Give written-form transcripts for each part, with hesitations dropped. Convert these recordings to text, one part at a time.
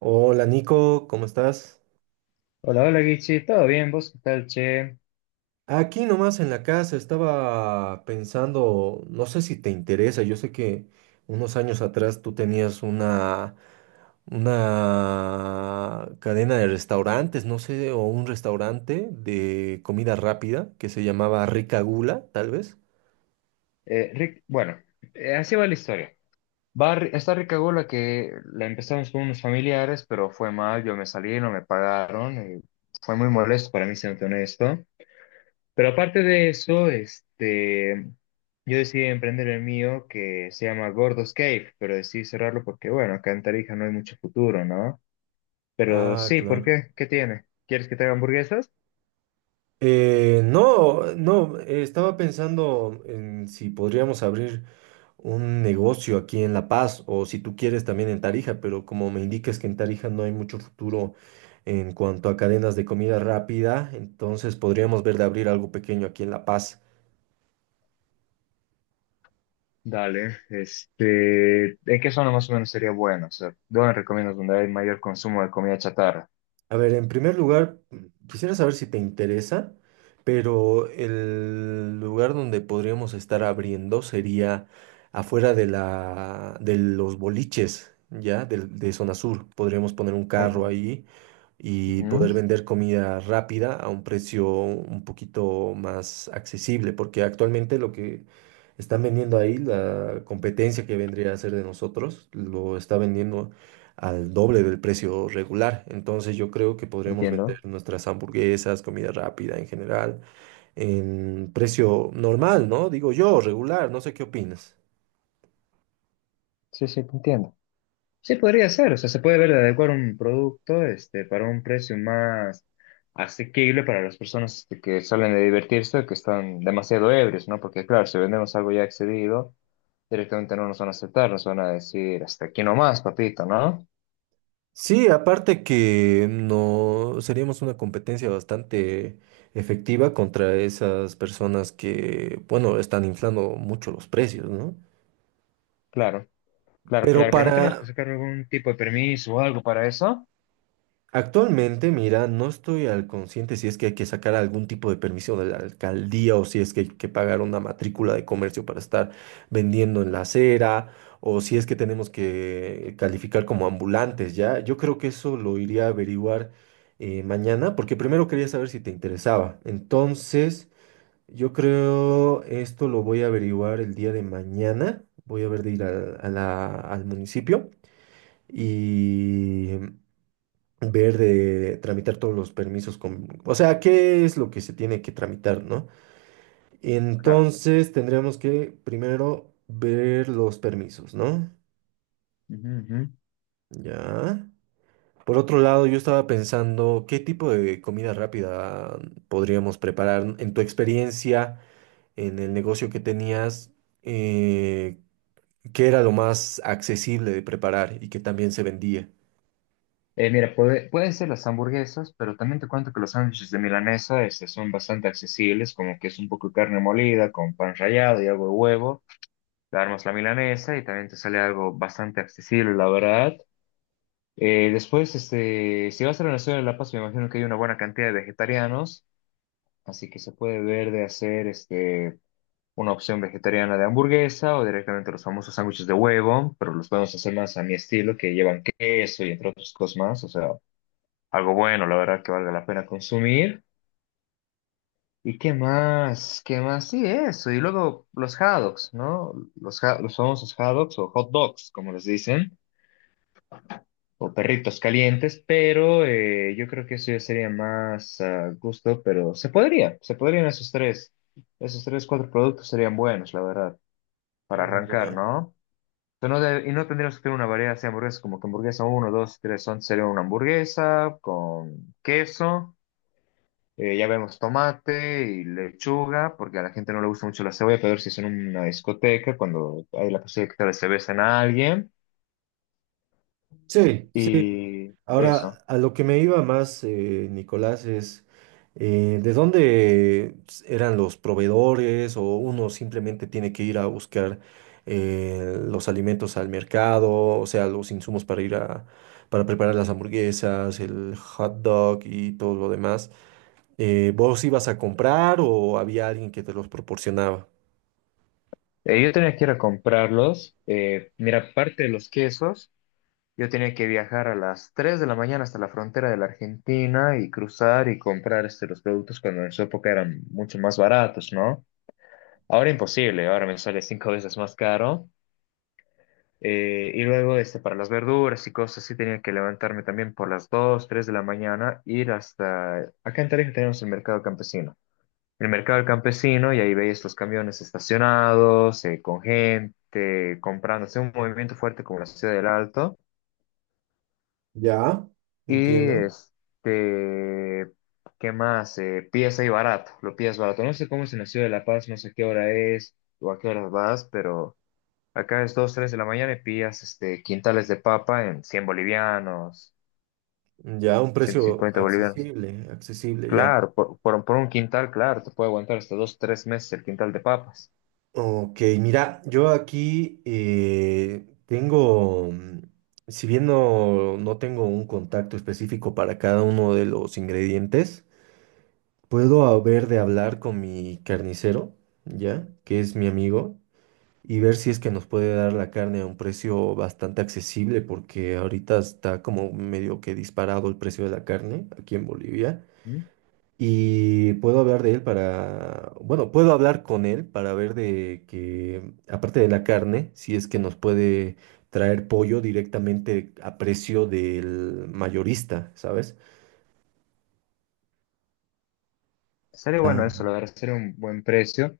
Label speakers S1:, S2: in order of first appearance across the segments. S1: Hola Nico, ¿cómo estás?
S2: Hola, hola Guichi, ¿todo bien? ¿Vos qué tal, che?
S1: Aquí nomás en la casa estaba pensando, no sé si te interesa, yo sé que unos años atrás tú tenías una cadena de restaurantes, no sé, o un restaurante de comida rápida que se llamaba Rica Gula, tal vez.
S2: Rick, bueno, así va la historia. Está Rica Gola que la empezamos con unos familiares, pero fue mal, yo me salí, no me pagaron, y fue muy molesto para mí, siendo honesto. Pero aparte de eso, yo decidí emprender el mío que se llama Gordos Cave, pero decidí cerrarlo porque, bueno, acá en Tarija no hay mucho futuro, ¿no? Pero
S1: Ah,
S2: sí, ¿por
S1: claro.
S2: qué? ¿Qué tiene? ¿Quieres que te haga hamburguesas?
S1: No, no, estaba pensando en si podríamos abrir un negocio aquí en La Paz o si tú quieres también en Tarija, pero como me indicas que en Tarija no hay mucho futuro en cuanto a cadenas de comida rápida, entonces podríamos ver de abrir algo pequeño aquí en La Paz.
S2: Dale, ¿en qué zona más o menos sería bueno? O sea, ¿dónde recomiendas donde hay mayor consumo de comida chatarra?
S1: A ver, en primer lugar, quisiera saber si te interesa, pero el lugar donde podríamos estar abriendo sería afuera de de los boliches, ¿ya? De, Zona Sur. Podríamos poner un carro
S2: Com-
S1: ahí y
S2: Ujú.
S1: poder vender comida rápida a un precio un poquito más accesible, porque actualmente lo que están vendiendo ahí, la competencia que vendría a ser de nosotros, lo está vendiendo al doble del precio regular. Entonces yo creo que podremos vender
S2: Entiendo.
S1: nuestras hamburguesas, comida rápida en general, en precio normal, ¿no? Digo yo, regular, no sé qué opinas.
S2: Sí, sí, te entiendo. Sí, podría ser, o sea, se puede ver de adecuar un producto, para un precio más asequible para las personas que salen de divertirse, que están demasiado ebrios, ¿no? Porque claro, si vendemos algo ya excedido, directamente no nos van a aceptar, nos van a decir, hasta aquí nomás, papito, ¿no?
S1: Sí, aparte que no seríamos una competencia bastante efectiva contra esas personas que, bueno, están inflando mucho los precios, ¿no?
S2: Claro, claro,
S1: Pero
S2: claro, pero no tenemos que
S1: para,
S2: sacar algún tipo de permiso o algo para eso.
S1: Actualmente, mira, no estoy al consciente si es que hay que sacar algún tipo de permiso de la alcaldía o si es que hay que pagar una matrícula de comercio para estar vendiendo en la acera o si es que tenemos que calificar como ambulantes, ¿ya? Yo creo que eso lo iría a averiguar mañana porque primero quería saber si te interesaba. Entonces, yo creo esto lo voy a averiguar el día de mañana. Voy a ver de ir al municipio. Y ver de tramitar todos los permisos con, o sea, qué es lo que se tiene que tramitar, ¿no?
S2: Claro.
S1: Entonces tendríamos que primero ver los permisos, ¿no?
S2: Ujú, ujú.
S1: Ya. Por otro lado, yo estaba pensando qué tipo de comida rápida podríamos preparar en tu experiencia, en el negocio que tenías, eh, qué era lo más accesible de preparar y que también se vendía.
S2: Mira, pueden ser las hamburguesas, pero también te cuento que los sándwiches de milanesa son bastante accesibles, como que es un poco de carne molida con pan rallado y algo de huevo. Le armas la milanesa y también te sale algo bastante accesible, la verdad. Después, si vas a la Nación de La Paz, me imagino que hay una buena cantidad de vegetarianos, así que se puede ver de hacer. Una opción vegetariana de hamburguesa o directamente los famosos sándwiches de huevo, pero los podemos hacer más a mi estilo, que llevan queso y entre otras cosas más, o sea, algo bueno, la verdad que valga la pena consumir. ¿Y qué más? ¿Qué más? Sí, eso. Y luego los hot dogs, ¿no? Los famosos hot dogs o hot dogs, como les dicen, o perritos calientes, pero yo creo que eso ya sería más a gusto, pero se podrían esos tres. Esos tres, cuatro productos serían buenos, la verdad, para
S1: Mm,
S2: arrancar,
S1: ya.
S2: ¿no? Pero y no tendríamos que tener una variedad así de hamburguesas, como que hamburguesa uno 2 3 11 sería una hamburguesa con queso, ya vemos tomate y lechuga, porque a la gente no le gusta mucho la cebolla, pero si es en una discoteca, cuando hay la posibilidad que tal vez se besen a alguien,
S1: Sí, sí.
S2: y eso.
S1: Ahora, a lo que me iba más, Nicolás, es ¿de dónde eran los proveedores o uno simplemente tiene que ir a buscar los alimentos al mercado, o sea, los insumos para ir a, para preparar las hamburguesas, el hot dog y todo lo demás? ¿Vos ibas a comprar o había alguien que te los proporcionaba?
S2: Yo tenía que ir a comprarlos, mira, aparte de los quesos, yo tenía que viajar a las 3 de la mañana hasta la frontera de la Argentina y cruzar y comprar los productos cuando en su época eran mucho más baratos, ¿no? Ahora imposible, ahora me sale cinco veces más caro. Y luego para las verduras y cosas así tenía que levantarme también por las 2 3 de la mañana, ir hasta... Acá en Tarija tenemos el mercado campesino. El mercado del campesino y ahí veis los camiones estacionados, con gente comprando, hace un movimiento fuerte como la ciudad del Alto.
S1: Ya,
S2: Y
S1: entiendo.
S2: ¿qué más? Pies ahí barato, lo pides barato. No sé cómo es en la ciudad de La Paz, no sé qué hora es o a qué horas vas, pero... Acá es 2 3 de la mañana y pillas quintales de papa en 100 bolivianos,
S1: Ya, un
S2: ciento
S1: precio
S2: cincuenta bolivianos.
S1: accesible, accesible, ya.
S2: Claro, por un quintal, claro, te puede aguantar hasta 2 3 meses el quintal de papas.
S1: Ok, mira, yo aquí tengo, si bien no, no tengo un contacto específico para cada uno de los ingredientes, puedo haber de hablar con mi carnicero, ¿ya? Que es mi amigo, y ver si es que nos puede dar la carne a un precio bastante accesible, porque ahorita está como medio que disparado el precio de la carne aquí en Bolivia.
S2: ¿Mm?
S1: Y puedo hablar de él para, bueno, puedo hablar con él para ver de que, aparte de la carne, si es que nos puede traer pollo directamente a precio del mayorista, ¿sabes?
S2: Sería bueno eso, la
S1: Tam-
S2: verdad, sería un buen precio.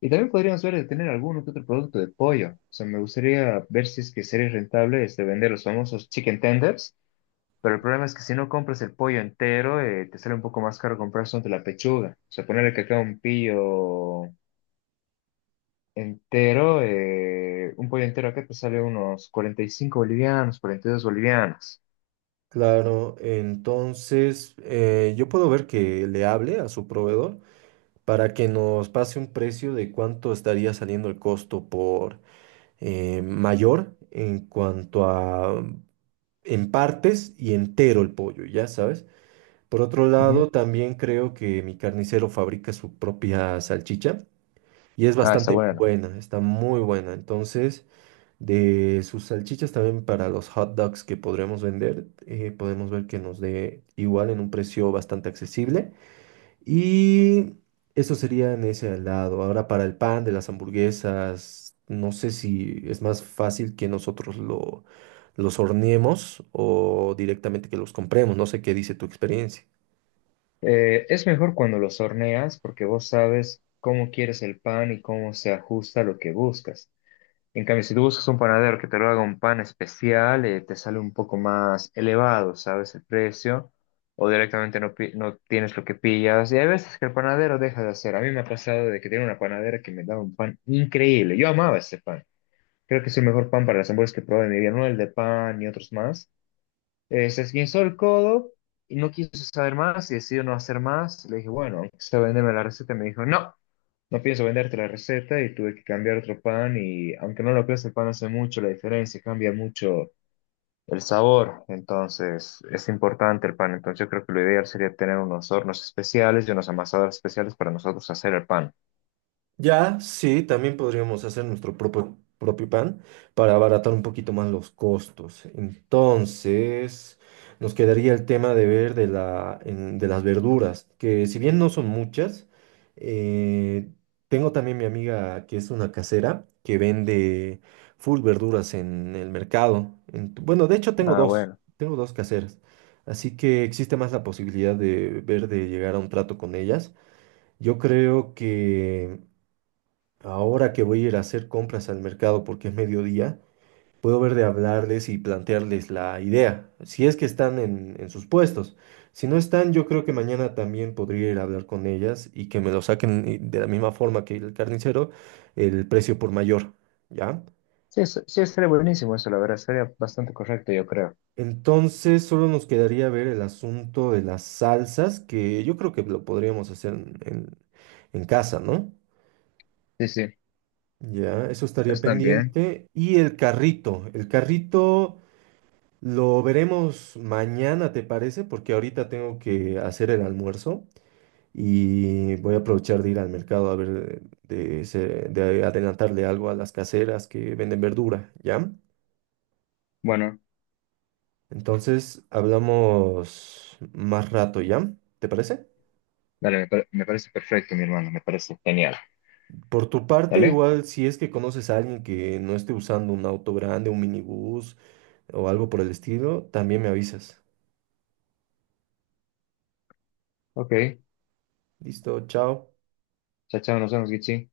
S2: Y también podríamos ver de tener algún que otro producto de pollo. O sea, me gustaría ver si es que sería rentable vender los famosos chicken tenders. Pero el problema es que si no compras el pollo entero, te sale un poco más caro comprar solamente la pechuga. O sea, ponerle que acá un pillo, entero, un pollo entero acá te sale unos 45 bolivianos, 42 bolivianos.
S1: claro, entonces yo puedo ver que le hable a su proveedor para que nos pase un precio de cuánto estaría saliendo el costo por mayor en cuanto a en partes y entero el pollo, ¿ya sabes? Por otro
S2: Ujú.
S1: lado, también creo que mi carnicero fabrica su propia salchicha y es
S2: Ah, está
S1: bastante
S2: bueno.
S1: buena, está muy buena. Entonces, de sus salchichas también para los hot dogs que podremos vender, podemos ver que nos dé igual en un precio bastante accesible. Y eso sería en ese lado. Ahora, para el pan de las hamburguesas, no sé si es más fácil que nosotros los horneemos o directamente que los compremos. No sé qué dice tu experiencia.
S2: Es mejor cuando los horneas porque vos sabes cómo quieres el pan y cómo se ajusta a lo que buscas. En cambio, si tú buscas un panadero que te lo haga un pan especial, te sale un poco más elevado, ¿sabes? El precio. O directamente no, no tienes lo que pillas. Y hay veces que el panadero deja de hacer. A mí me ha pasado de que tenía una panadera que me daba un pan increíble. Yo amaba ese pan. Creo que es el mejor pan para las hamburguesas que probé en mi vida, no el de pan ni otros más. Se esguinzó el codo y no quiso saber más y decidió no hacer más. Le dije, bueno, se venderme la receta. Me dijo, no, no pienso venderte la receta y tuve que cambiar otro pan y aunque no lo creas, el pan hace mucho la diferencia, cambia mucho el sabor. Entonces, es importante el pan. Entonces, yo creo que lo ideal sería tener unos hornos especiales y unos amasadores especiales para nosotros hacer el pan.
S1: Ya, sí, también podríamos hacer nuestro propio pan para abaratar un poquito más los costos. Entonces, nos quedaría el tema de ver de de las verduras, que si bien no son muchas, eh, tengo también mi amiga que es una casera que vende full verduras en el mercado. Bueno, de hecho
S2: Ah, bueno.
S1: tengo dos caseras, así que existe más la posibilidad de ver de llegar a un trato con ellas. Yo creo que... Ahora que voy a ir a hacer compras al mercado porque es mediodía, puedo ver de hablarles y plantearles la idea, si es que están en sus puestos. Si no están, yo creo que mañana también podría ir a hablar con ellas y que me lo saquen de la misma forma que el carnicero, el precio por mayor, ¿ya?
S2: Sí, sí, estaría buenísimo eso, la verdad, sería bastante correcto, yo creo.
S1: Entonces solo nos quedaría ver el asunto de las salsas, que yo creo que lo podríamos hacer en casa, ¿no?
S2: Sí, sí.
S1: Ya, eso estaría
S2: Están bien.
S1: pendiente. Y el carrito... Lo veremos mañana, ¿te parece? Porque ahorita tengo que hacer el almuerzo y voy a aprovechar de ir al mercado a ver de, de adelantarle algo a las caseras que venden verdura, ¿ya?
S2: Bueno,
S1: Entonces hablamos más rato, ¿ya? ¿Te parece?
S2: dale, me parece perfecto, mi hermano, me parece genial.
S1: Por tu parte,
S2: ¿Dale?
S1: igual si es que conoces a alguien que no esté usando un auto grande, un minibús o algo por el estilo, también me avisas.
S2: Ok.
S1: Listo, chao.
S2: Chao, chao, nos vemos, Gichi.